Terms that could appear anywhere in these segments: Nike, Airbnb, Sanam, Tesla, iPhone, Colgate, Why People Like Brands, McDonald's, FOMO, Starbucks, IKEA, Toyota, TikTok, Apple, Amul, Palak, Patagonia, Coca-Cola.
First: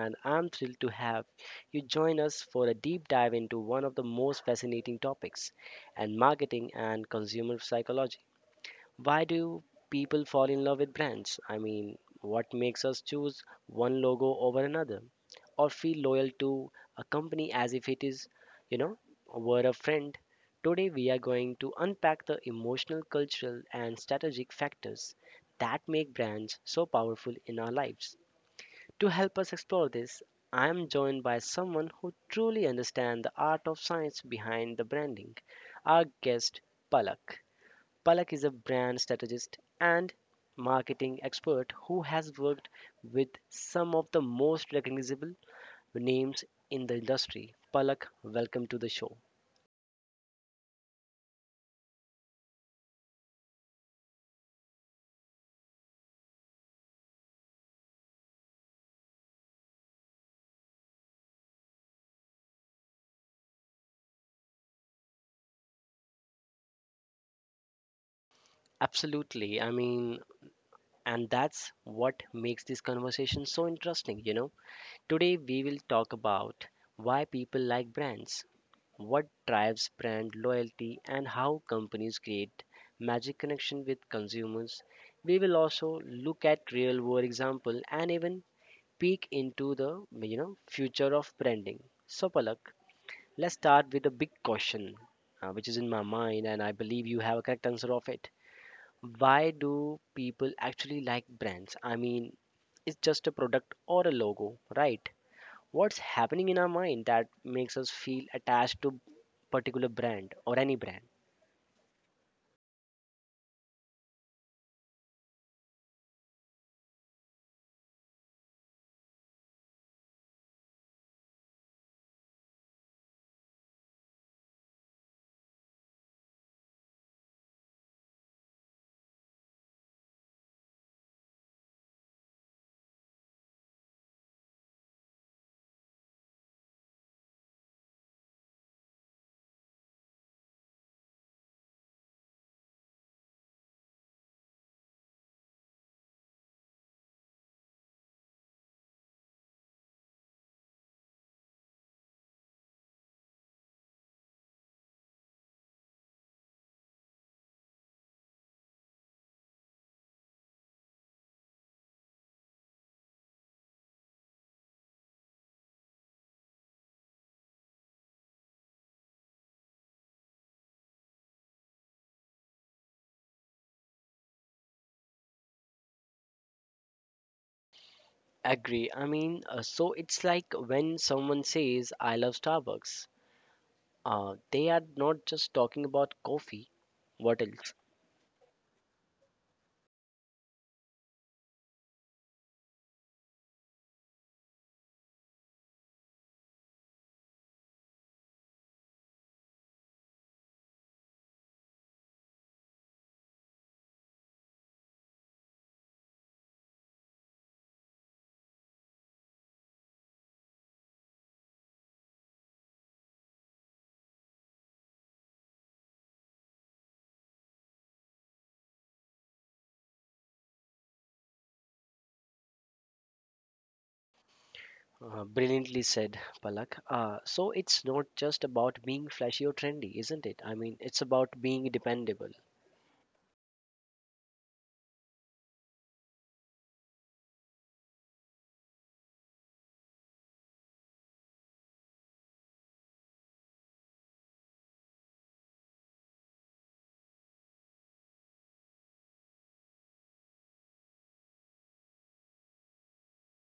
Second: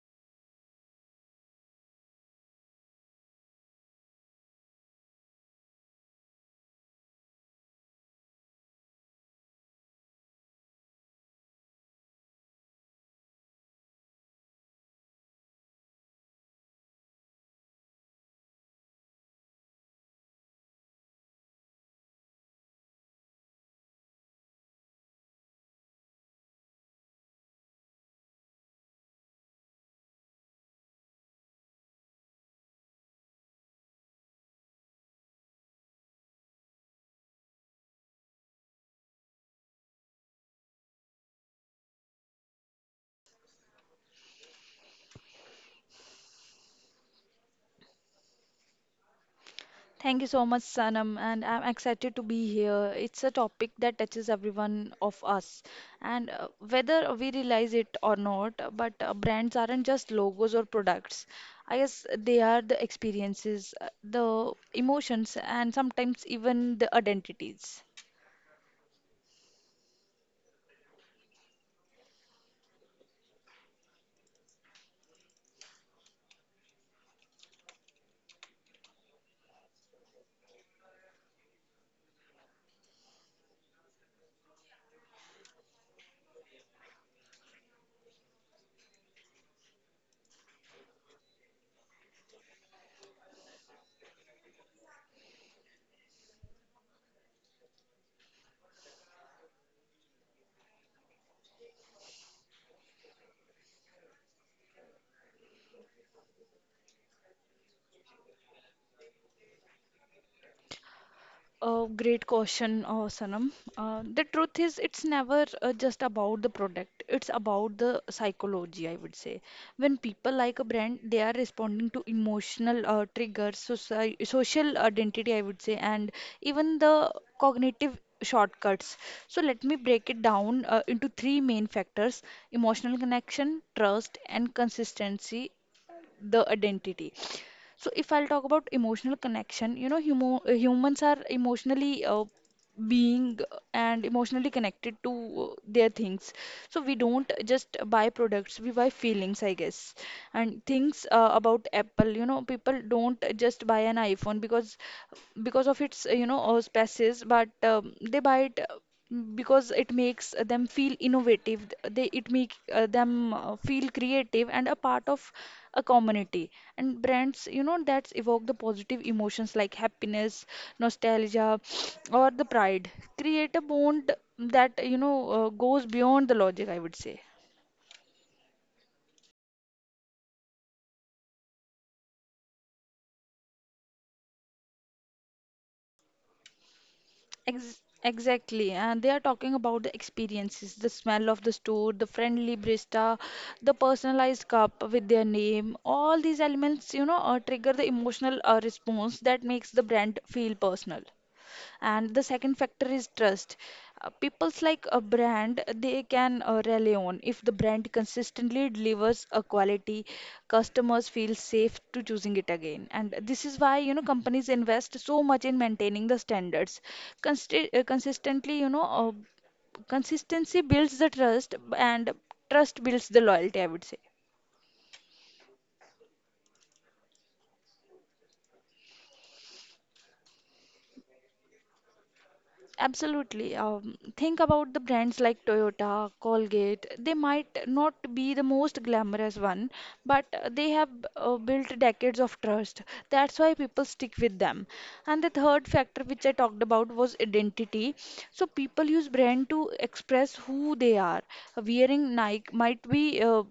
and I'm thrilled to have you join us for a deep dive into one of the most fascinating topics and marketing and consumer psychology. Why do people fall in love with brands? What makes us choose one logo over another or feel loyal to a company as if it is, you know, were a friend? Today, we are going to unpack the emotional, cultural, and strategic factors that make brands so powerful in our lives. To help us explore this, I am joined by someone who truly understands the art of science behind the branding, our guest, Palak. Palak is a brand strategist and marketing expert who has worked with some of the most recognizable names in the industry. Palak, welcome to the show. Thank you so much, Sanam, and I'm excited to be here. It's a topic that touches everyone of us, and whether we realize it or not, but brands aren't just logos or products. I guess they are the experiences, the emotions, and sometimes even the identities. Absolutely. And that's what makes this conversation so interesting, you know. Today, we will talk about why people like brands, what drives brand loyalty, and how companies create magic connection with consumers. We will also look at real world example and even peek into the future of branding. So Palak, let's start with a big question, which is in my mind and I believe you have a correct answer of it. Why do people actually like brands? It's just a product or a logo, right? What's happening in our mind that makes us feel attached to particular brand or any brand? A great question, Sanam. The truth is, it's never just about the product. It's about the psychology, I would say. When people like a brand, they are responding to emotional triggers, social identity, I would say, and even the cognitive shortcuts. So let me break it down into three main factors: emotional connection, trust, and consistency the identity. So if I'll talk about emotional connection, you know, humo humans are emotionally being and emotionally connected to their things. So we don't just buy products, we buy feelings, I guess. And things about Apple, you know, people don't just buy an iPhone because of its, specs, but they buy it. Because it makes them feel innovative, they it make them feel creative and a part of a community. And brands, you know, that evoke the positive emotions like happiness, nostalgia or the pride, create a bond that, you know, goes beyond the logic, I would say. Agree. So it's like when someone says I love Starbucks, they are not just talking about coffee. What else? Ex exactly, and they are talking about the experiences, the smell of the store, the friendly barista, the personalized cup with their name. All these elements, you know, trigger the emotional response that makes the brand feel personal. And the second factor is trust. People's like a brand they can rely on. If the brand consistently delivers a quality, customers feel safe to choosing it again, and this is why, you know, companies invest so much in maintaining the standards. Consistently, you know, consistency builds the trust, and trust builds the loyalty, I would say. Brilliantly said, Palak. So it's not just about being flashy or trendy, isn't it? It's about being dependable. Absolutely. Think about the brands like Toyota, Colgate. They might not be the most glamorous one, but they have built decades of trust. That's why people stick with them. And the third factor which I talked about was identity. So people use brand to express who they are. Wearing Nike might be uh,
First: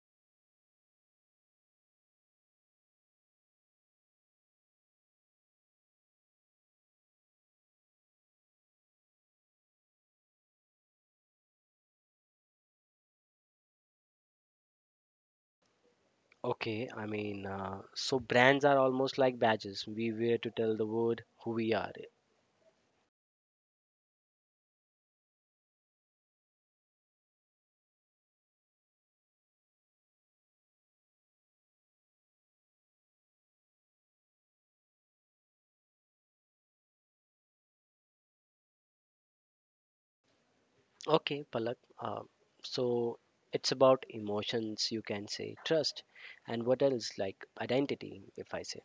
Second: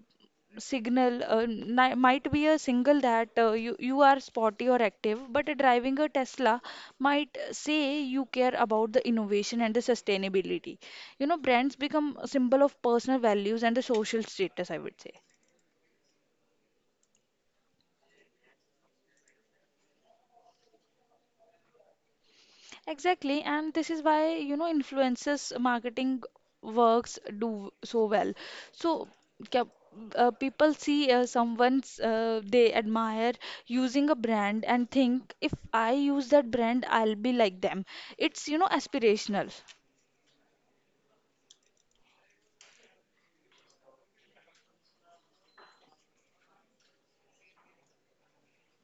signal uh, ni- might be a single that you are sporty or active, but driving a Tesla might say you care about the innovation and the sustainability. You know, brands become a symbol of personal values and the social status, I would say. Okay. So brands are almost like badges we wear to tell the world who we are. Exactly, and this is why, you know, influencers marketing works do so well. So, cap- people see someone's they admire using a brand and think, if I use that brand, I'll be like them. It's, you know, aspirational. Okay, Palak. So it's about emotions, you can say, trust, and what else, like identity, if I say.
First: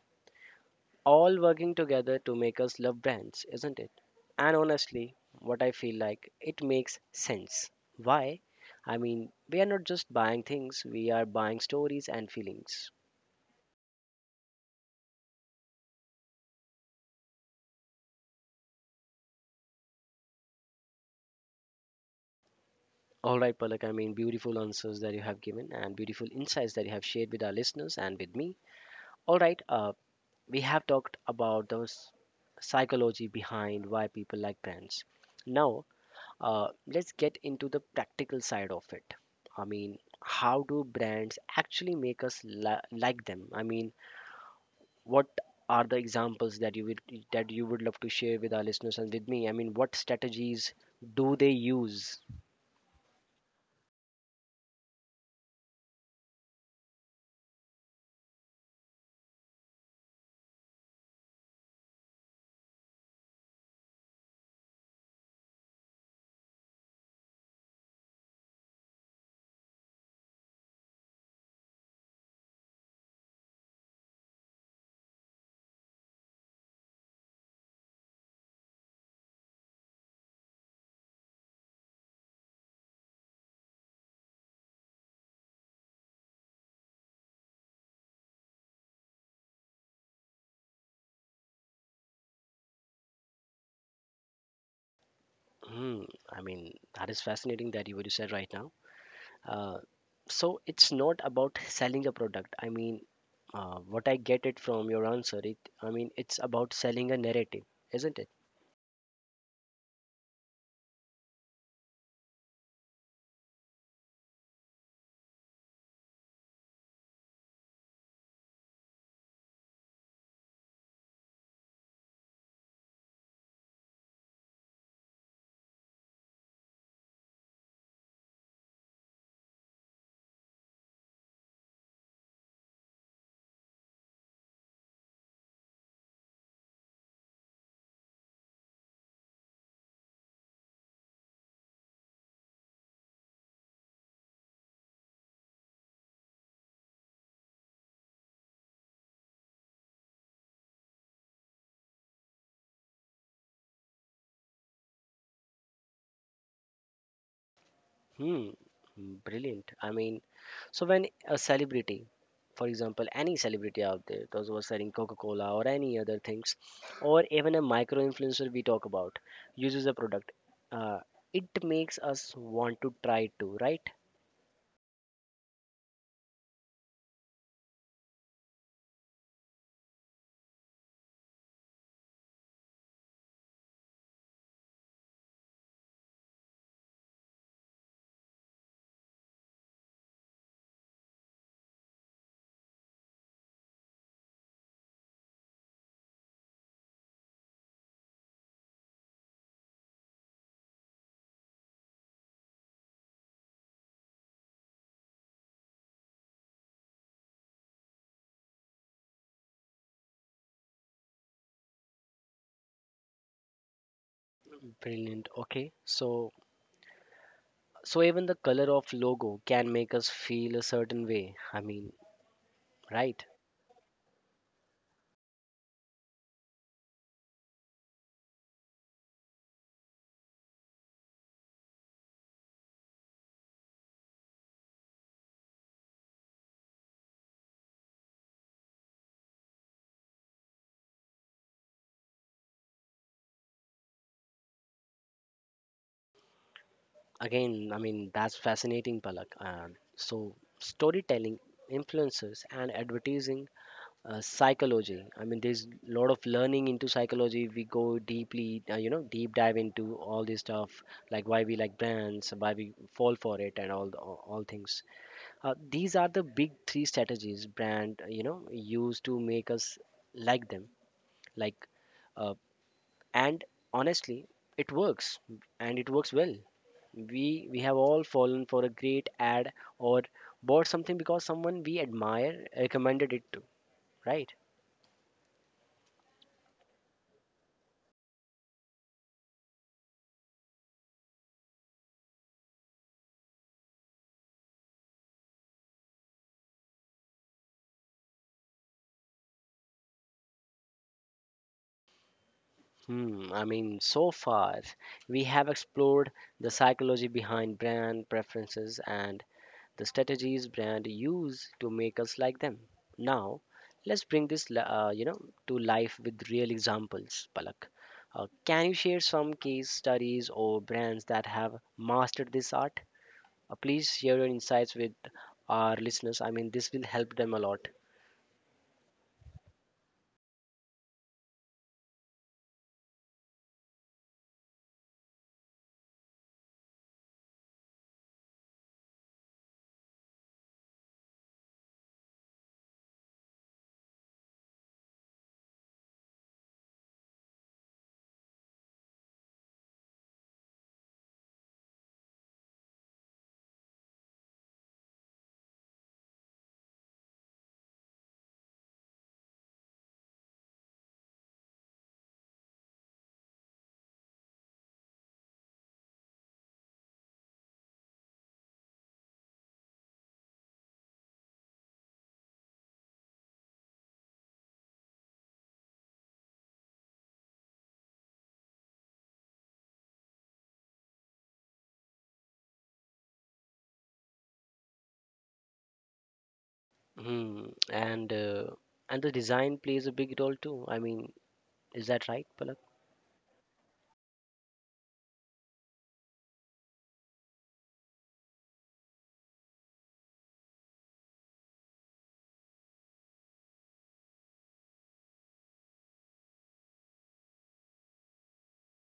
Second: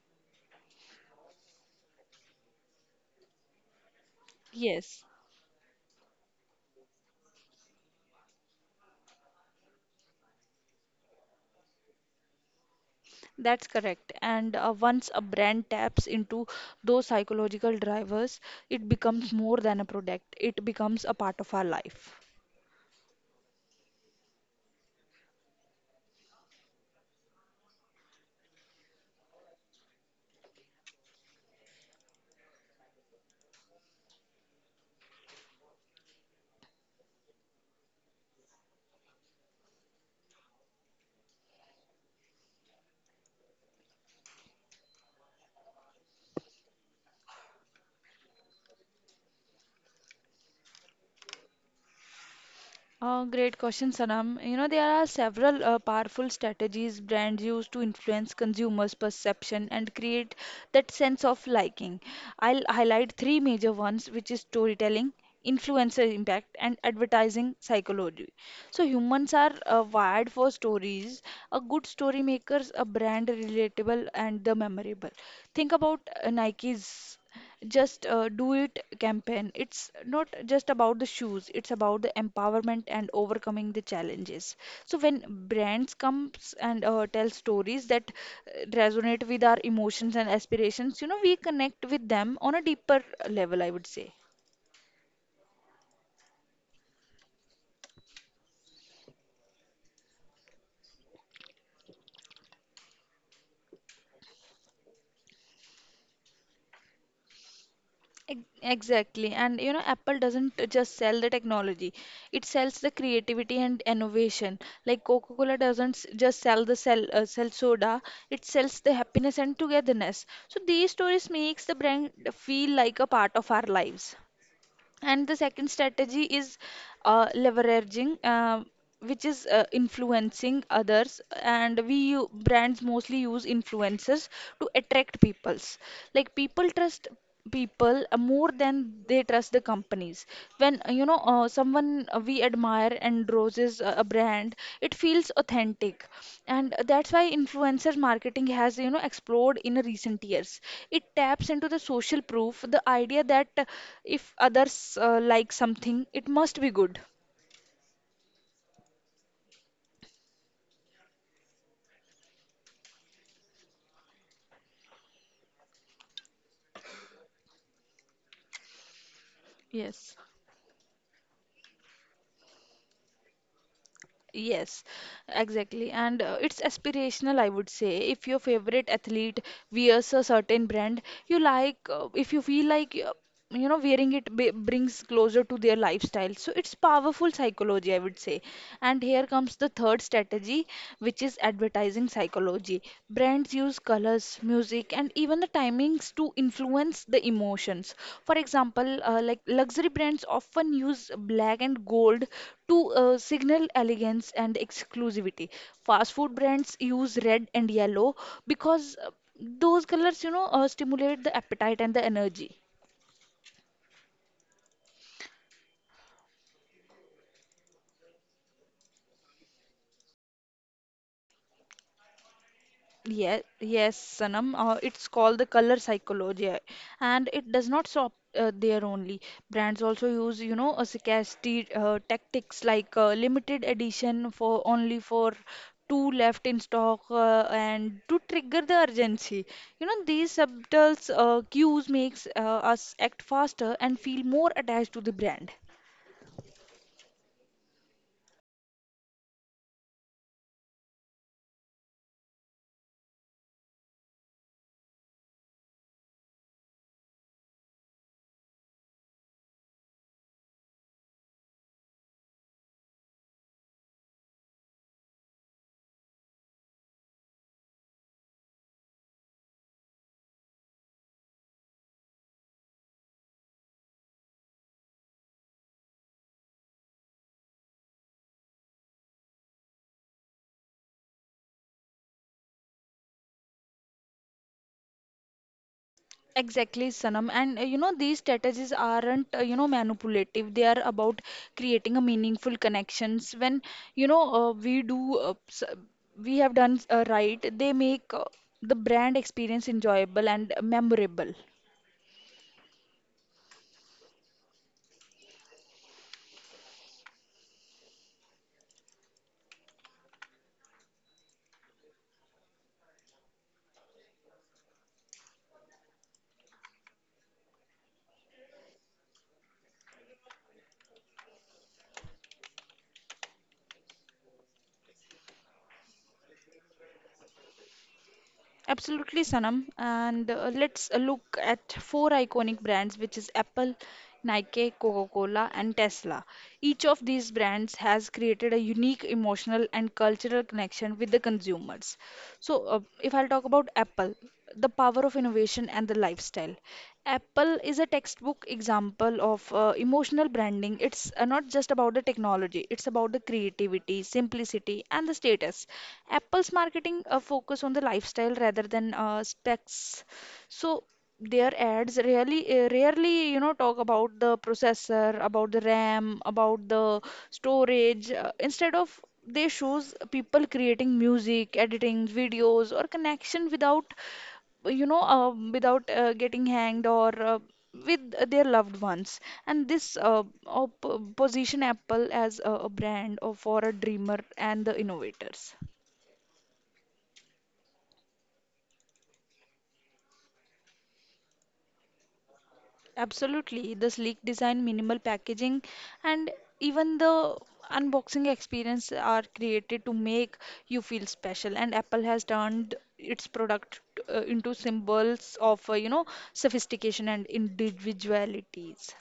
All working together to make us love brands, isn't it? And Yes. honestly, what I feel like, it makes sense. Why? I mean, we are not just buying things, we are buying stories and feelings. That's correct. And once a brand taps into those psychological drivers, it becomes more than a product, it becomes a part of our life. All right, Palak, I mean, beautiful answers that you have given and beautiful insights that you have shared with our listeners and with me. All right, we have talked about the psychology behind why people like brands. Now, let's get into the practical side of it. I mean, how do brands actually make us like them? I mean, what are the examples that you would love to share with our listeners and with me? I mean, what strategies do they use? Great question, Sanam. You know, there are several powerful strategies brands use to influence consumers' perception and create that sense of liking. I'll highlight three major ones, which is storytelling, influencer impact, and advertising psychology. So humans are wired for stories. A good story makes a brand relatable and the memorable. Think about Nike's just do it campaign. It's not just about the shoes, it's about the empowerment and overcoming the challenges. So when brands comes and tell stories that resonate with our emotions and aspirations, you know, we connect with them on a deeper level, I would say. Hmm, I mean, that is fascinating that you would said right now. Uh, so it's not about selling a product. I mean, what I get it from your answer, it's about selling a narrative, isn't it? Ex- Exactly. And you know, Apple doesn't just sell the technology, it sells the creativity and innovation. Like Coca-Cola doesn't just sell soda, it sells the happiness and togetherness. So these stories makes the brand feel like a part of our lives. And the second strategy is uh, leveraging, uh, which is influencing others. And brands mostly use influencers to attract peoples. Like people trust people more than they trust the companies. When someone we admire endorses a brand, it feels authentic, and that's why influencer marketing has, you know, exploded in recent years. It taps into the social proof, the idea that if others like something, it must be good. Hmm, brilliant. I mean, so when a celebrity, for example, any celebrity out there, those who are selling Coca-Cola or any other things, or even a micro-influencer we talk about, uses a Yes. product, uh, it makes us want to try to, right? Yes, exactly. And it's aspirational, I would say. If your favorite athlete wears a certain brand, you like, if you feel like you know, wearing it b brings closer to their lifestyle, so it's powerful psychology, I would say. And here comes the third strategy, which is advertising psychology. Brands use colors, music, and even the timings to influence the emotions. For example, like luxury brands often use black and gold to signal elegance and exclusivity. Fast food brands use red and yellow because those colors, you know, stimulate the appetite and the energy. Brilliant. Okay, so even the color of logo can make us feel a certain way. I mean, right? Yes, yes, Sanam. It's called the color psychology, and it does not stop there only. Brands also use, you know, a scarcity tactics like limited edition for only for two left in stock, and to trigger the urgency. You know, these subtle cues makes us act faster and feel more attached to the brand. Again, I mean that's fascinating, Palak. And so storytelling, influencers, and advertising psychology. I mean, there's a lot of learning into psychology. We go deeply, you know, deep dive into all this stuff, like why we like brands, why we fall for it, and all things. These are the big three strategies brand, you know, use to make us like them, like. Uh, and honestly it works and it works well. We have all fallen for a great ad or bought something because someone we admire recommended it to, right? Exactly, Sanam. And you know, these strategies aren't, you know, manipulative. They are about creating a meaningful connections. When, you know, we have done right, they make the brand experience enjoyable and memorable. Hmm, I mean, so far, we have explored the psychology behind brand preferences and the strategies brand use to make us like them. Now, let's bring this, you know, to life with real examples, Palak. Can you share some case studies or brands that have mastered this art? Please share your insights with our listeners. I mean, this will help them a lot. Absolutely, Sanam. And let's look at four iconic brands, which is Apple, Nike, Coca-Cola, and Tesla. Each of these brands has created a unique emotional and cultural connection with the consumers. So, if I'll talk about Apple, the power of innovation and the lifestyle. Apple is a textbook example of emotional branding. It's not just about the technology, it's about the creativity, simplicity, and the status. Apple's marketing focus on the lifestyle rather than specs. So their ads really rarely, you know, talk about the processor, about the RAM, about the storage. Instead of, they shows people creating music, editing videos, or connection without, you know, without getting hanged or with their loved ones. And this position Apple as a brand of, for a dreamer and the innovators. Hmm, and uh, and the design plays a big role too. I mean, is that right, Palak? Absolutely, the sleek design, minimal packaging, and even the unboxing experience are created to make you feel special. And Apple has turned its product into symbols of, you know, sophistication and individualities.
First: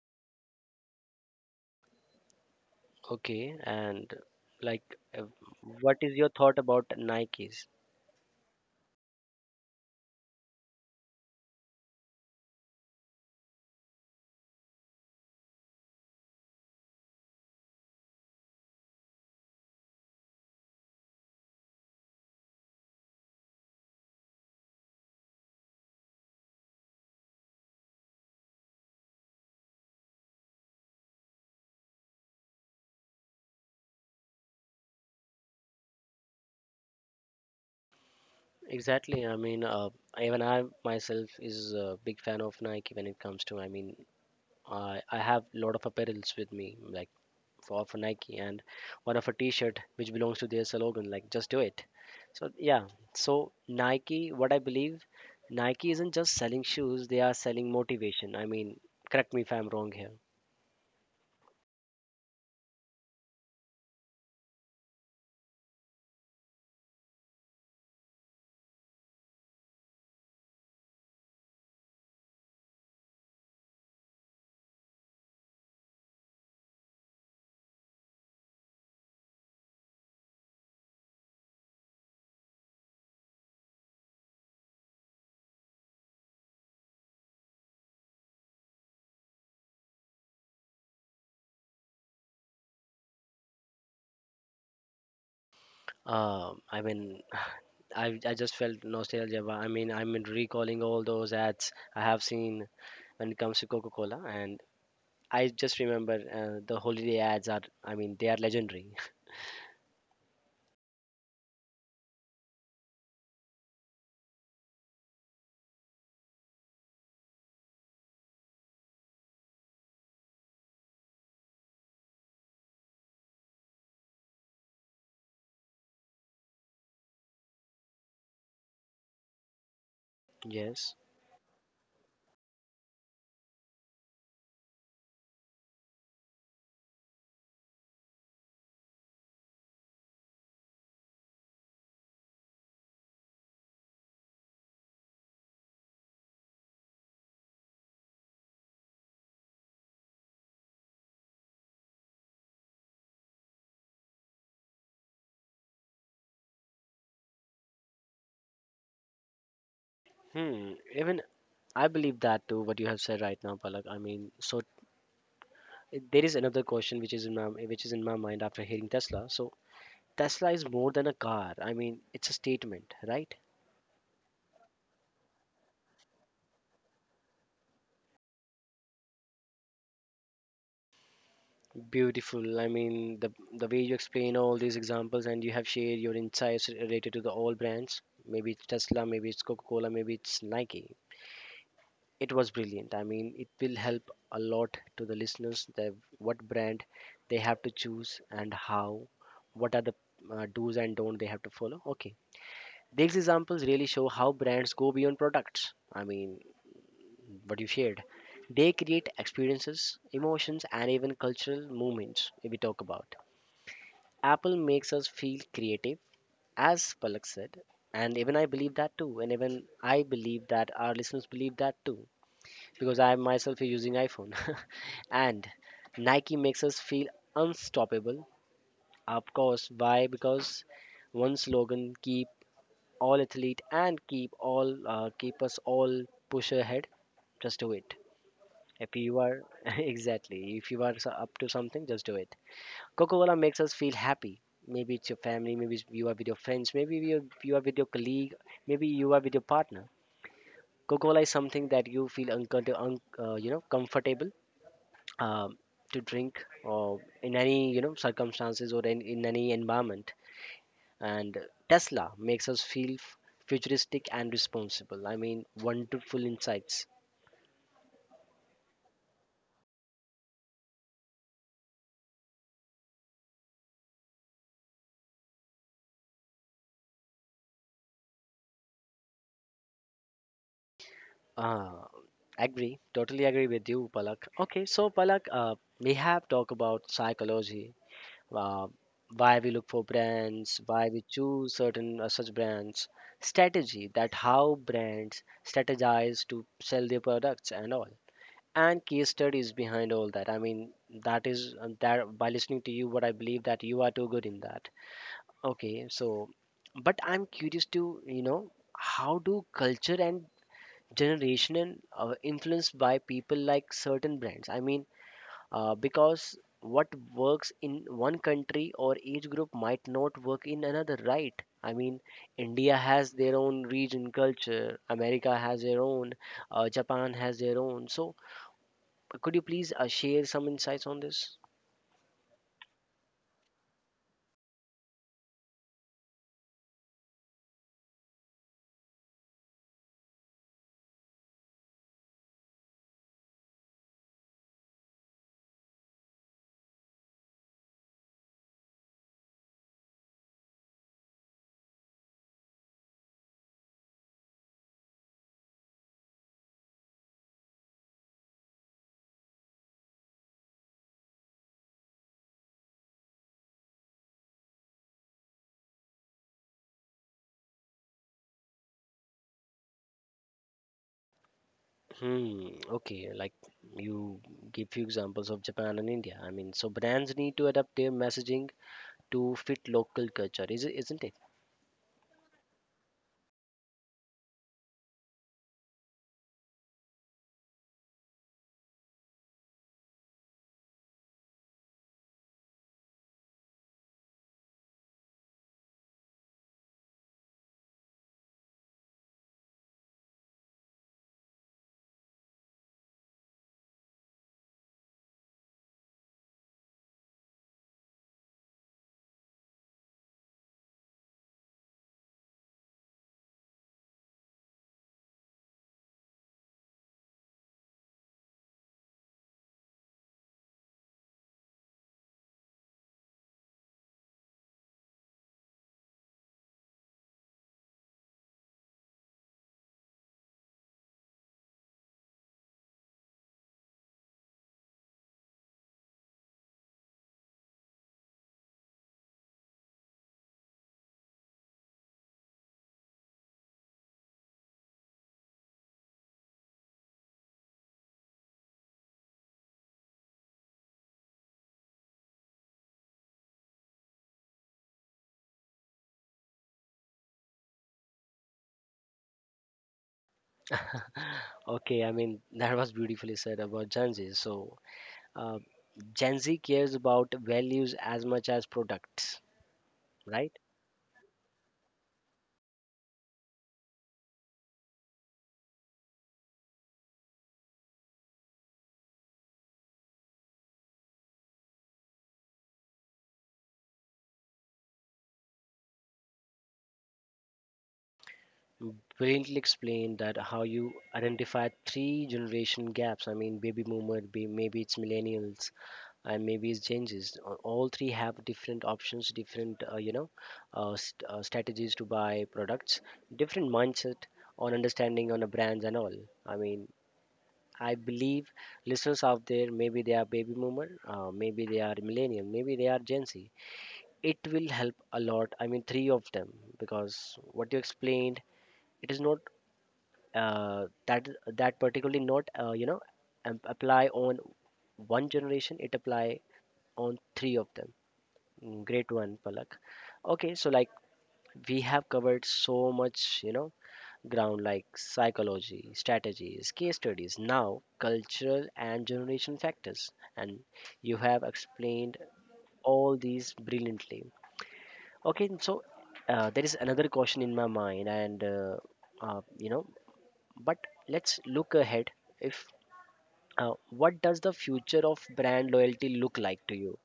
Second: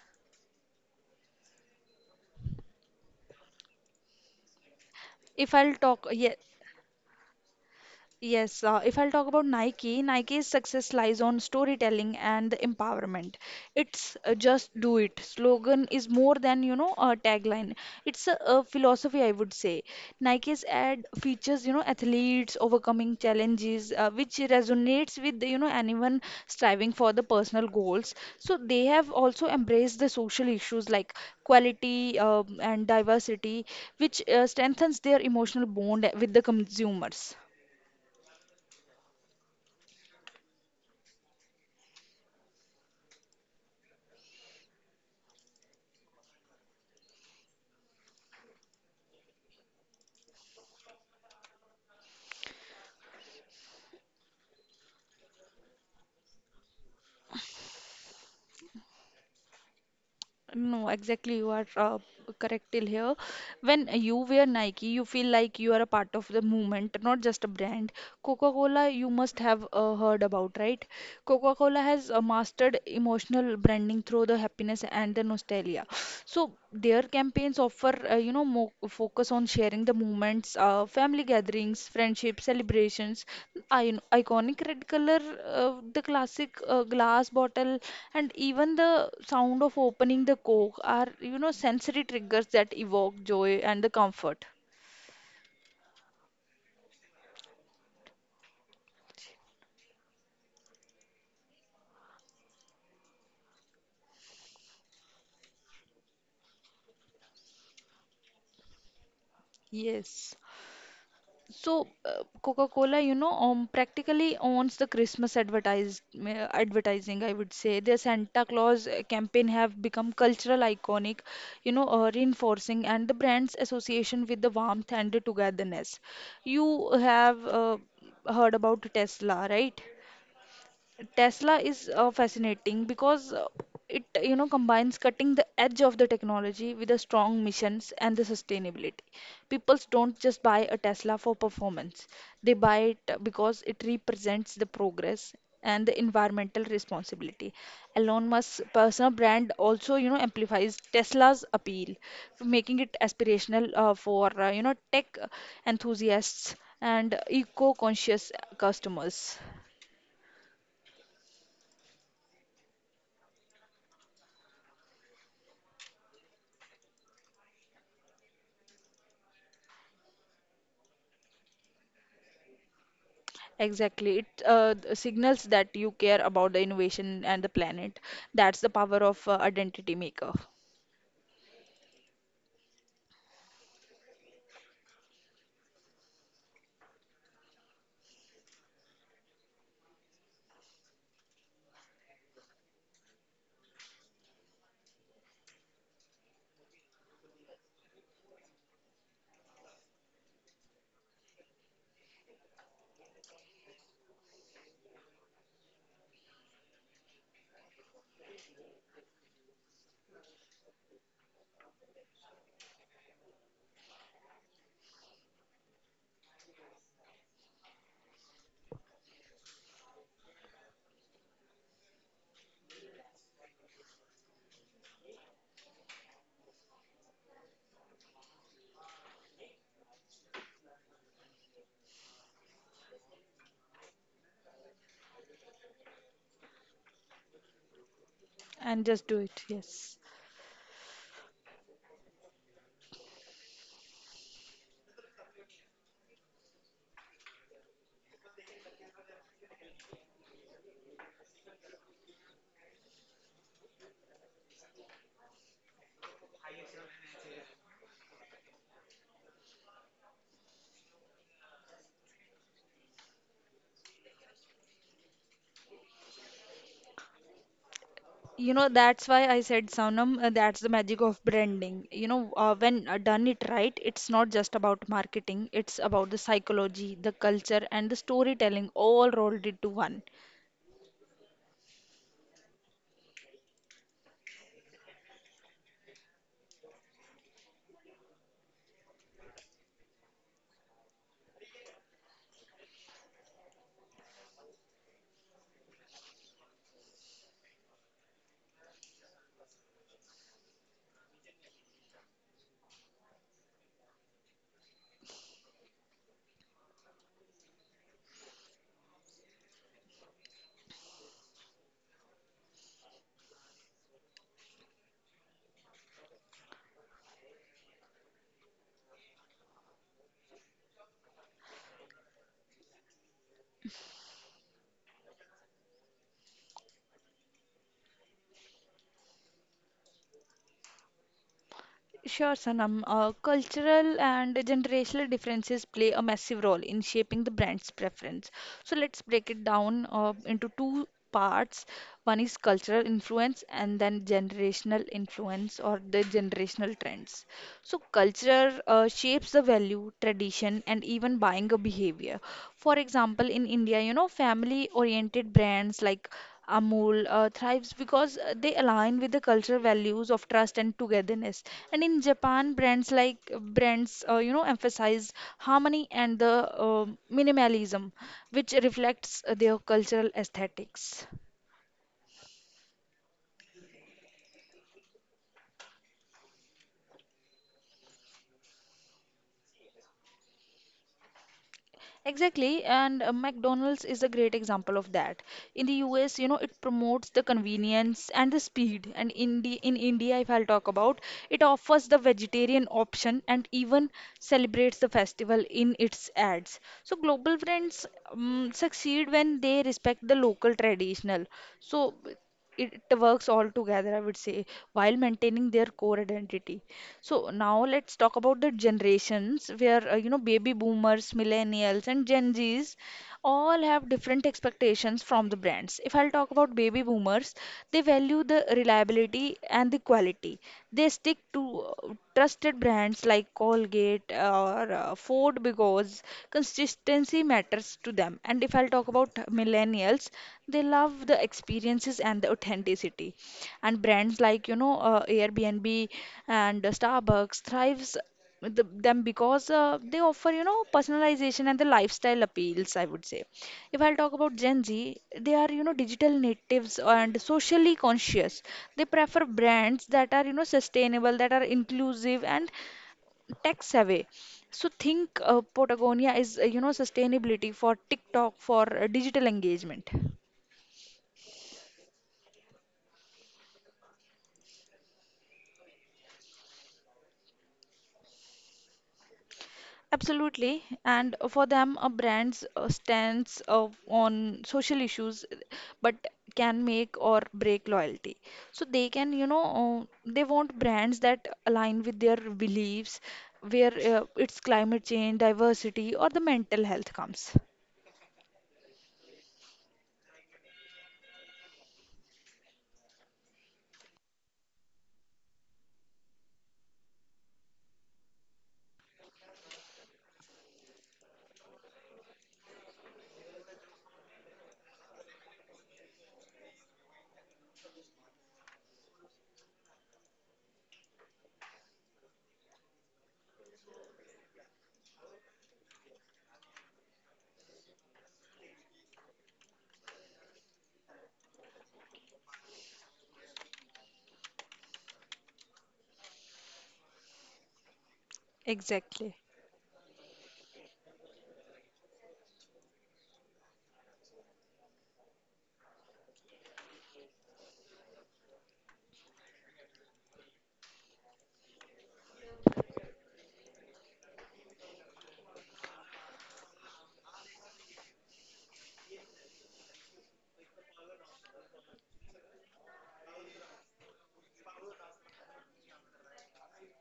Okay, and like, uh, If I'll what talk, is your yeah, thought about Nikes? Yes, if I'll talk about Nike, Nike's success lies on storytelling and the empowerment. It's just do it. Slogan is more than, you know, a tagline. It's a philosophy, I would say. Nike's ad features, you know, athletes overcoming challenges, which resonates with, you know, anyone striving for the personal goals. So they have also embraced the social issues like quality and diversity, which strengthens their emotional bond with the consumers. Exactly. Even I myself is a big fan of Nike when it comes to. I mean, I have a lot of apparels with me, like for Nike, and one of a T-shirt which belongs to their slogan, like "Just do it." So yeah, so Nike, what I believe, Nike isn't just selling shoes; they are selling motivation. I mean, correct me if I'm wrong here. No, exactly. You are correct till here. When you wear Nike, you feel like you are a part of the movement, not just a brand. Coca-Cola, you must have heard about, right? Coca-Cola has mastered emotional branding through the happiness and the nostalgia. So their campaigns offer, you know, more focus on sharing the moments, family gatherings, friendship, celebrations. I Iconic red color, the classic glass bottle, and even the sound of opening the coke are, you know, sensory triggers that evoke joy and the comfort. I mean, I just felt nostalgia, but I mean, I'm recalling all those ads I have seen when it comes to Coca-Cola, and I just remember the holiday ads are. I mean, they are legendary. Yes. So, Coca-Cola, you know, practically owns the Christmas advertise advertising, I would say. Their Santa Claus campaign have become cultural iconic, you know, reinforcing and the brand's association with the warmth and the togetherness. You have heard about Tesla, right? Yes. Tesla is fascinating because it, you know, combines cutting the edge of the technology with the strong missions and the sustainability. People don't just buy a Tesla for performance. They buy it because it represents the progress and the environmental responsibility. Elon Musk's personal brand also, you know, amplifies Tesla's appeal, making it aspirational for, you know, tech enthusiasts and eco-conscious customers. Hmm. Even I believe that too. What you have said right now, Palak. I mean, there is another question which is in my mind after hearing Tesla. So Tesla is more than a car. I mean, it's a statement, right? Exactly. It signals that you care about the innovation and the planet. That's the power of identity maker. Beautiful. I mean, the way you explain all these examples and you have shared your insights related to the all brands. Maybe it's Tesla, maybe it's Coca-Cola, maybe it's Nike. It was brilliant. I mean, it will help a lot to the listeners that what brand they have to choose and how, what are the do's and don't they have to follow. Okay. These examples really show how brands go beyond products. I mean, what you shared. They create experiences, emotions, and even cultural movements, if we talk about. Apple makes us feel creative, as Palak said. And even I believe that too. And even I believe that our listeners believe that too. Because I myself is using iPhone. and Nike makes us feel unstoppable. Of course, why? Because one slogan keep all athlete and keep all keep us all push ahead. Just do it. And If just do you are it, yes. exactly if you are up to something, just do it. Coca Cola makes us feel happy. Maybe it's your family, maybe you are with your friends, maybe you are with your colleague, maybe you are with your partner. Coca Cola is something that you feel uncomfortable, you know, comfortable um, to drink or in any you know circumstances or in any environment. And Tesla makes us feel futuristic and responsible. I mean, wonderful insights. You know, that's why I said, Sanam, that's the magic of branding. You know, when done it right, it's not just about marketing, it's about the psychology, the culture, and the storytelling all rolled into one. Uh, agree, totally agree with you, Palak. Okay, so Palak, we have talked about psychology, uh, why we look for brands, why we choose certain such brands, strategy that how brands strategize to sell their products and all, and case studies behind all that. I mean, that is that by listening to you, what I believe that you are too good in that. Okay, so, but I'm curious to you know how do culture and generation influenced by people like certain brands. I mean, because what works in one country or age group might not work in another, right? I mean, India has their own region culture, America has their own, Japan has their own. So could you please share some insights on this? Sure, Sanam. Cultural and generational differences play a massive role in shaping the brand's preference. So let's break it down into two parts. One is cultural influence and then generational influence or the generational trends. So culture shapes the value, tradition, and even buying a behavior. For example, in India, you know, family-oriented brands like Amul thrives because they align with the cultural values of trust and togetherness. And in Japan, brands you know, emphasize harmony and the minimalism, which reflects their cultural aesthetics. Hmm. Okay. Like you give few examples of Japan and India. I mean, so brands need to adapt their messaging to fit local culture, isn't it? Exactly, and McDonald's is a great example of that. In the US, you know, it promotes the convenience and the speed. And in India, if I'll talk about, it offers the vegetarian option and even celebrates the festival in its ads. So global brands succeed when they respect the local traditional. So it works all together, I would say, while maintaining their core identity. So now let's talk about the generations where, you know, baby boomers, millennials, and Gen Zs all have different expectations from the brands. If I'll talk about baby boomers, they value the reliability and the quality. They stick to trusted brands like Colgate or Ford because consistency matters to them. And if I'll talk about millennials, they love the experiences and the authenticity and brands like Airbnb and Starbucks thrives with them because they offer you know personalization and the lifestyle appeals I would say. If I'll talk about Gen Z, they are you know digital natives and socially conscious. They prefer brands that are you know sustainable, that are inclusive and tech savvy. So think Patagonia is you know sustainability for TikTok for digital engagement. Okay. I mean, that was beautifully said about Gen Z. So Uh, Gen Z cares about values as much as products, right? Absolutely, and for them, a brand's stance on social issues, but can make or break loyalty. So they can, you know, they want brands that align with their beliefs, where it's climate change, diversity, or the mental health comes. Brilliantly explained that how you identify three generation gaps. I mean, baby boomer, maybe it's millennials, and maybe it's Gen Zs. All three have different options, different you know strategies to buy products, different mindset on understanding on the brands and all. I mean, I believe listeners out there, maybe they are baby boomer, maybe they are millennial, maybe they are Gen Z. It will help a lot. I mean, three of them. Because what you explained, it is not uh, that that particularly not you know apply on one generation, it apply on three of them. Mm, great one, Exactly. Palak. Okay, so like we have covered so much, you know, ground, like psychology strategies, case studies, now cultural and generation factors, and you have explained all these brilliantly. Okay, so there is another question in my mind, and you know, but let's look ahead. If What does the future of brand loyalty look like to you?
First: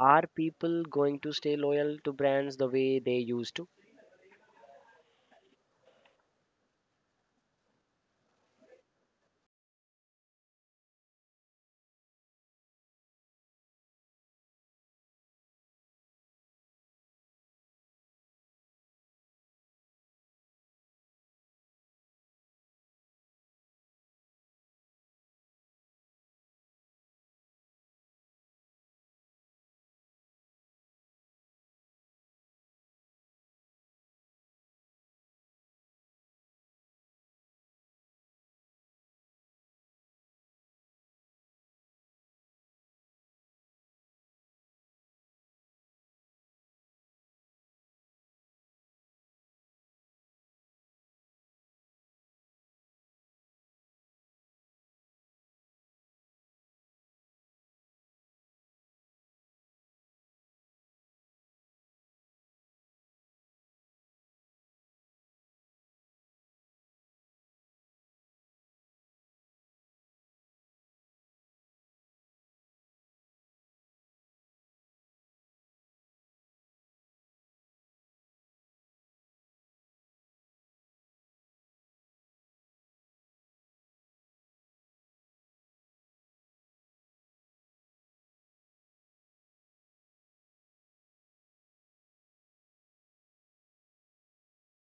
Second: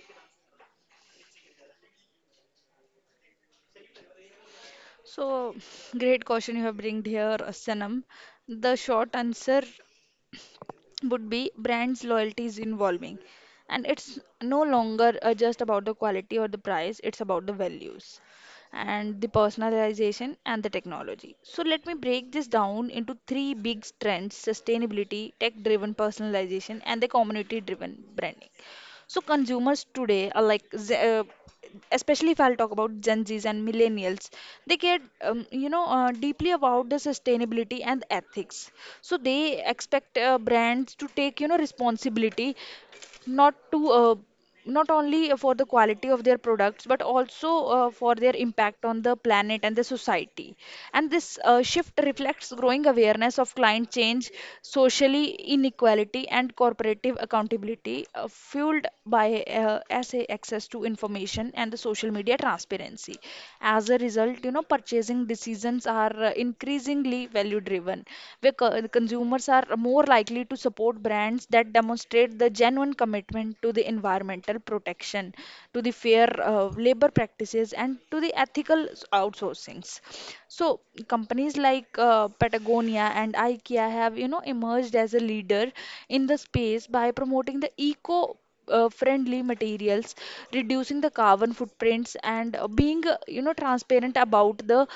Are people going to stay loyal to brands the way they used to? So, great question you have brought here, Sanam. The short answer would be brands loyalty is involving, and it's no longer just about the quality or the price. It's about the values and the personalization and the technology. So let me break this down into three big trends: sustainability, tech driven personalization, and the community driven branding. So consumers today are especially if I'll talk about Gen Zs and millennials, they care, you know, deeply about the sustainability and ethics. So they expect brands to take, you know, responsibility not to uh, not only for the quality of their products but also for their impact on the planet and the society. And this shift reflects growing awareness of climate change, socially inequality, and corporative accountability, fueled by SA access to information and the social media transparency. As a result, you know, purchasing decisions are increasingly value driven, where consumers are more likely to support brands that demonstrate the genuine commitment to the environmental protection, to the fair labor practices, and to the ethical outsourcings. So companies like Patagonia and IKEA have, you know, emerged as a leader in the space by promoting the eco friendly materials, reducing the carbon footprints, and being you know transparent about the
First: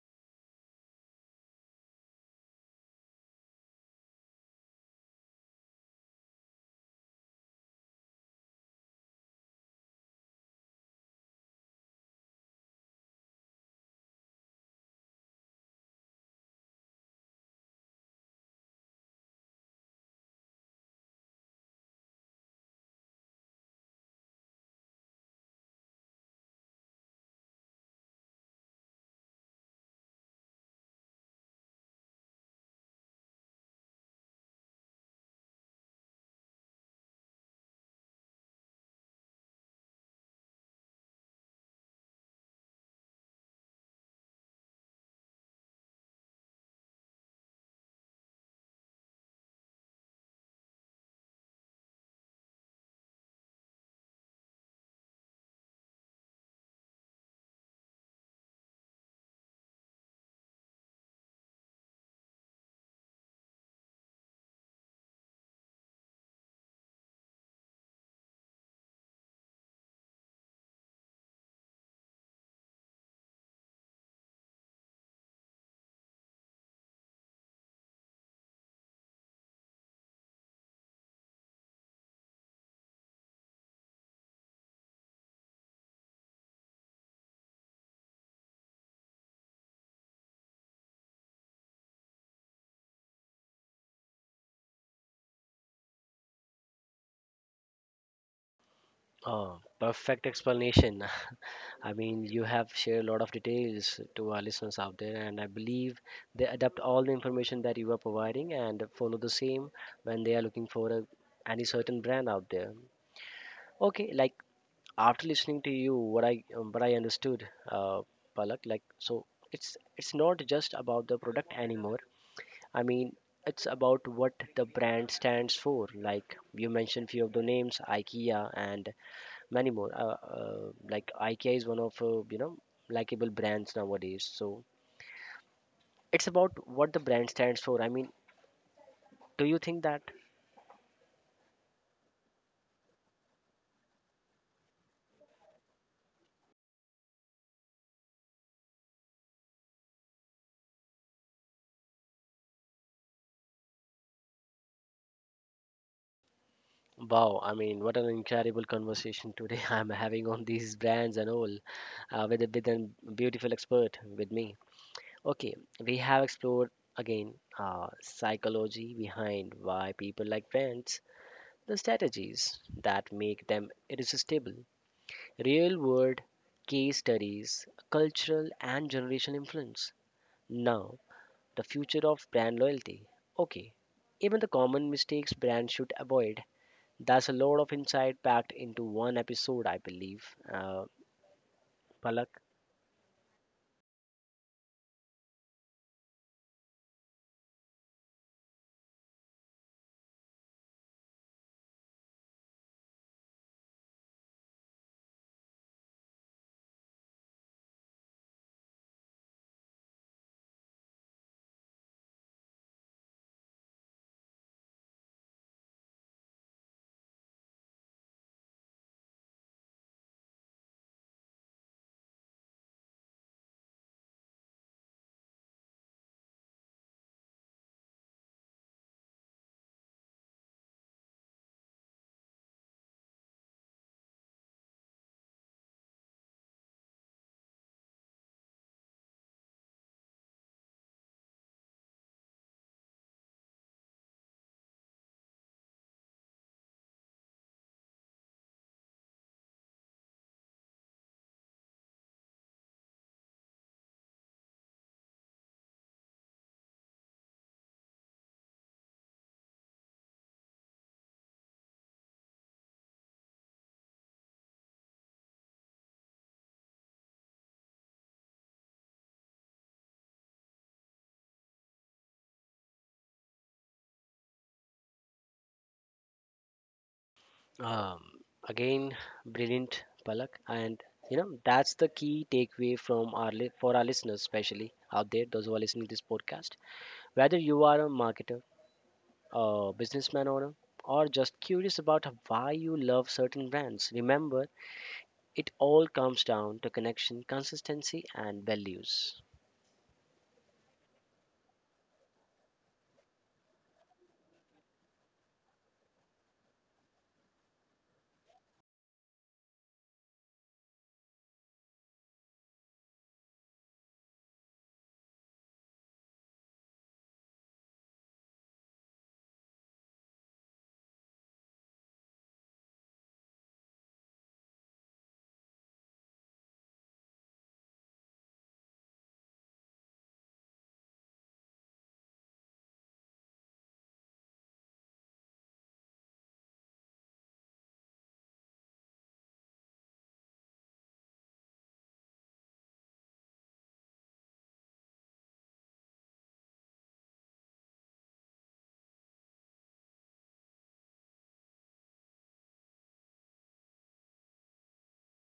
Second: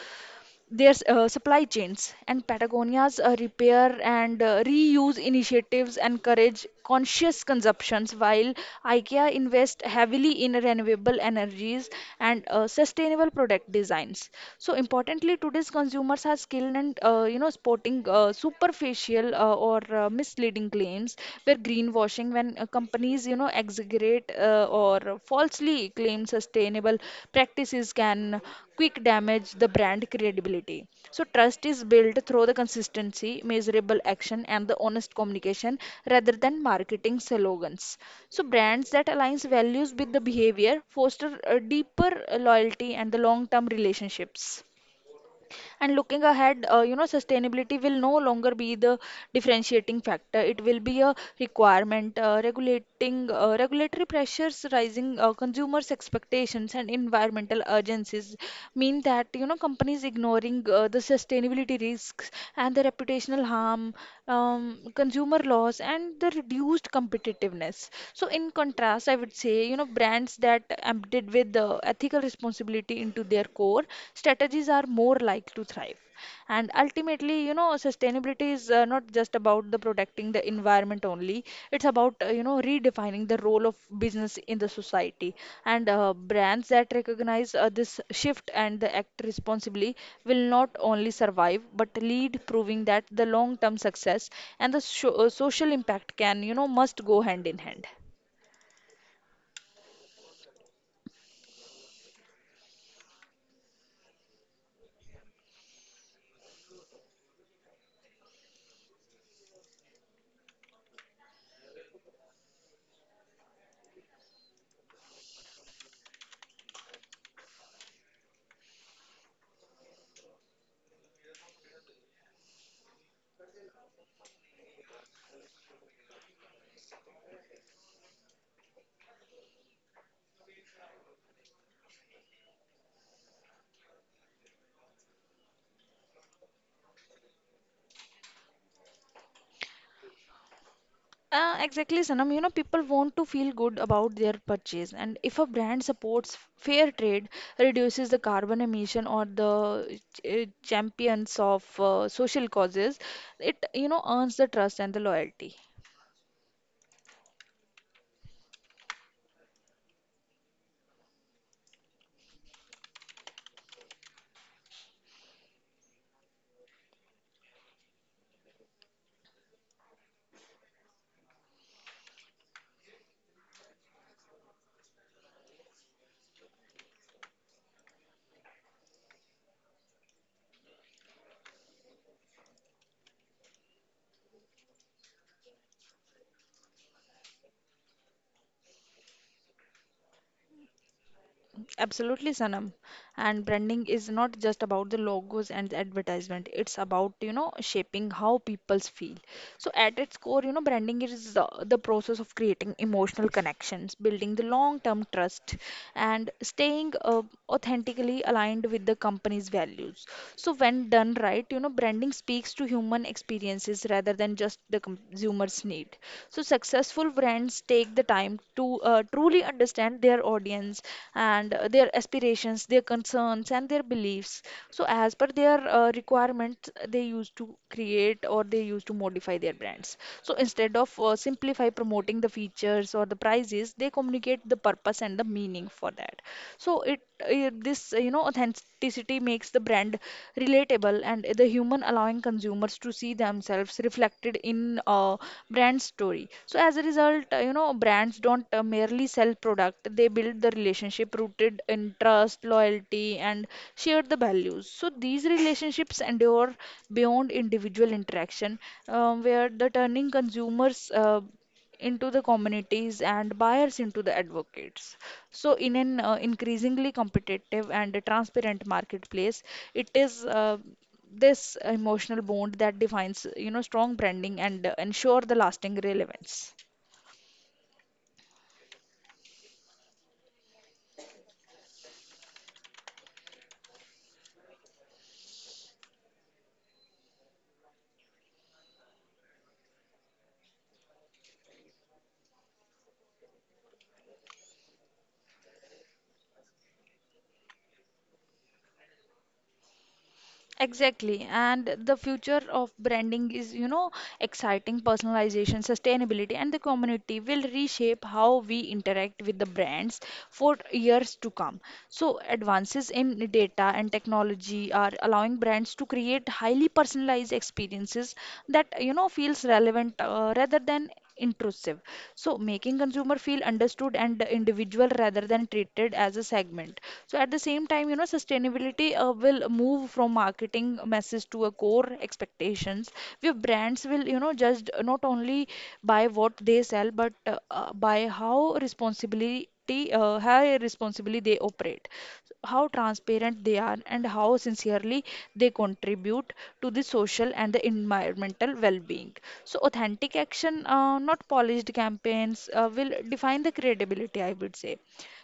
their uh, supply chains. And Patagonia's repair and reuse initiatives encourage conscious consumptions while IKEA invests heavily in renewable energies and sustainable product designs. So importantly, today's consumers are skilled and you know sporting superficial or misleading claims, where greenwashing, when companies, you know, exaggerate or falsely claim sustainable practices, can quick damage the brand credibility. So trust is built through the consistency, measurable action, and the honest communication rather than marketing slogans. So brands that aligns values with the behavior foster a deeper loyalty and the long-term relationships. And looking ahead, you know, sustainability will no longer be the differentiating factor. It will be a requirement. Regulating Regulatory pressures, rising consumers' expectations, and environmental urgencies mean that you know companies ignoring the sustainability risks and the reputational harm, um, consumer loss, and the reduced competitiveness. So, in contrast, I would say, you know, brands that embedded with the ethical responsibility into their core strategies are more likely to thrive. And ultimately, you know, sustainability is not just about the protecting the environment only. It's about, you know, redefining the role of business in the society. And brands that recognize this shift and the act responsibly will not only survive but lead, proving that the long-term success and the social impact can, you know, must go hand in hand. Oh, perfect explanation. I mean, you have shared a lot of details to our listeners out there, and I believe they adapt all the information that you are providing and follow the same when they are looking for a, any certain brand out there. Okay, like after listening to you, what I understood, Palak, like so, it's not just about the product anymore. I mean, it's about what the brand stands for. Like you mentioned, few of the names, IKEA and many more. Like IKEA is one of you know likable brands nowadays. So it's about what the brand stands for. I mean, do you think that? Exactly, Sanam. You know, people want to feel good about their purchase, and if a brand supports fair trade, reduces the carbon emission, or the champions of social causes, it you know earns the trust and the loyalty. Wow, I mean, what an incredible conversation today I'm having on these brands and all uh, with a beautiful expert with me. Okay, we have explored again psychology behind why people like brands, the strategies that make them irresistible, real world case studies, cultural and generational influence. Now, the future of brand loyalty. Okay, even the common mistakes brands should avoid, that's a lot of insight packed into one episode, I believe. Uh, Absolutely, Palak, Sanam. And branding is not just about the logos and the advertisement. It's about, you know, shaping how people feel. So at its core, you know, branding is the process of creating emotional connections, building the long-term trust, and staying authentically aligned with the company's values. So when done right, you know, branding speaks to human experiences rather than just the consumer's need. So successful brands take the time to truly understand their audience and their aspirations, their concerns, and their beliefs. So as per their requirements, they used to create or they used to modify their brands. So instead of simplify promoting the features or the prices, they communicate the purpose and the meaning for that. So it this you know authenticity makes the brand relatable and the human, allowing consumers to see themselves reflected in brand story. So as a result, you know, brands don't merely sell product. They build the relationship rooted in trust, loyalty, and share the values. So these relationships endure beyond individual interaction, where the turning consumers into the communities and buyers into the advocates. So, in an increasingly competitive and transparent marketplace, it is this emotional bond that defines, you know, strong branding and ensure the lasting relevance. um, again, brilliant, Palak, and you know that's the key takeaway from our for our listeners, especially out there, those who are listening to this podcast. Whether you are a marketer, a businessman owner, or just curious about why you love certain brands, remember it all comes down to connection, consistency, and values. Exactly. And the future of branding is, you know, exciting: personalization, sustainability, and the community will reshape how we interact with the brands for years to come. So, advances in data and technology are allowing brands to create highly personalized experiences that, you know, feels relevant rather than intrusive. So, making consumer feel understood and individual rather than treated as a segment. So at the same time, you know, sustainability will move from marketing message to a core expectations, where brands will, you know, judged not only by what they sell, but by how responsibly they operate, how transparent they are, and how sincerely they contribute to the social and the environmental well-being. So, authentic action, not polished campaigns, will define the credibility, I would say.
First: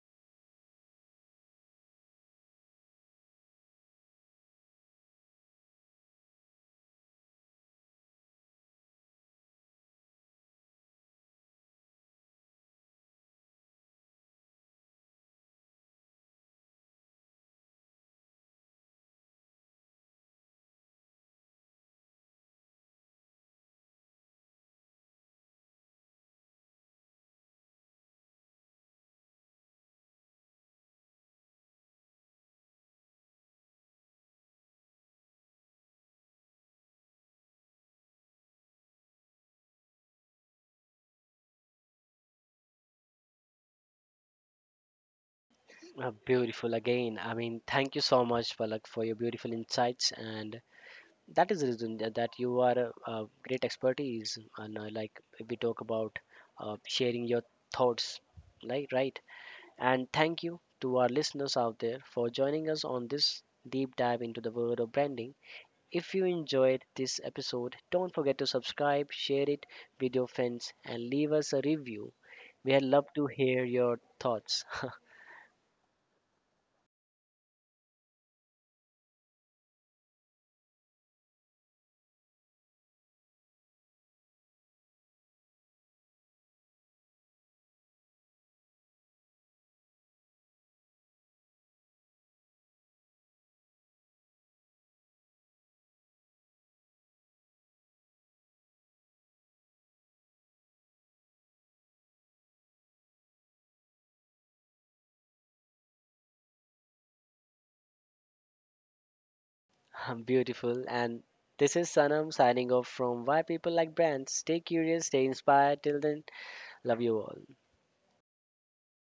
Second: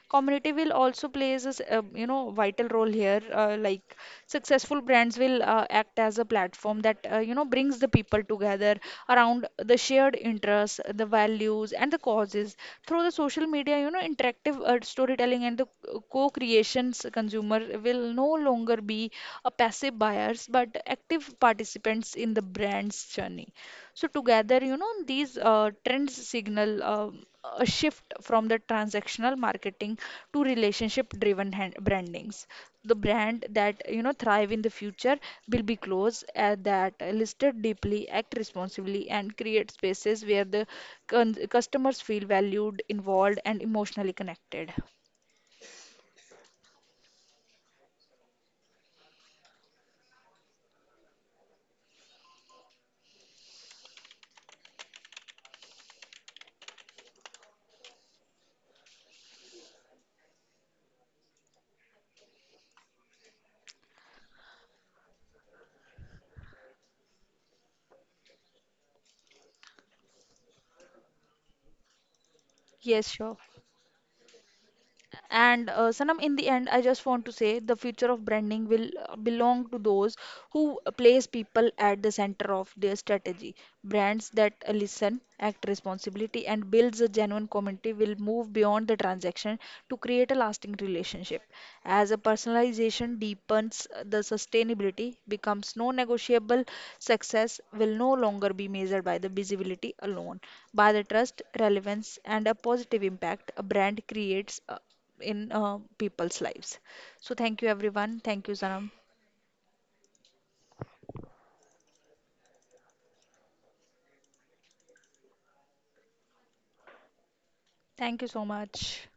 Community will also plays a you know vital role here, like successful brands will act as a platform that you know brings the people together around the shared interests, the values, and the causes. Through the social media, you know, interactive storytelling and the co-creations, consumer will no longer be a passive buyers but active participants in the brand's journey. So together, you know, these trends signal a shift from the transactional marketing to relationship-driven hand brandings. The brand that, you know, thrive in the future will be close that listed deeply, act responsibly, and create spaces where the con customers feel valued, involved, and emotionally connected. Beautiful again. I mean, thank you so much, Palak, for your beautiful insights and that is the reason that you are a great expertise, and like we talk about sharing your thoughts, like right. And thank you to our listeners out there for joining us on this deep dive into the world of branding. If you enjoyed this episode, don't forget to subscribe, share it with your friends, and leave us a review. We'd love Yes, to sure. hear your thoughts. And Sanam, in the end, I just want to say the future of branding will belong to those who place people at the center of their strategy. Brands that listen, act responsibly, and builds a genuine community will move beyond the transaction to create a lasting relationship. As a personalization deepens, the sustainability becomes non-negotiable. Success will no longer be measured by the visibility alone, by the trust, relevance, and a positive impact a brand creates in people's lives. So thank you everyone. Thank you, Sanam. Beautiful. And this is Sanam signing off from Why People Like Brands. Stay curious, stay inspired. Till then. Love you all. Thank you so much.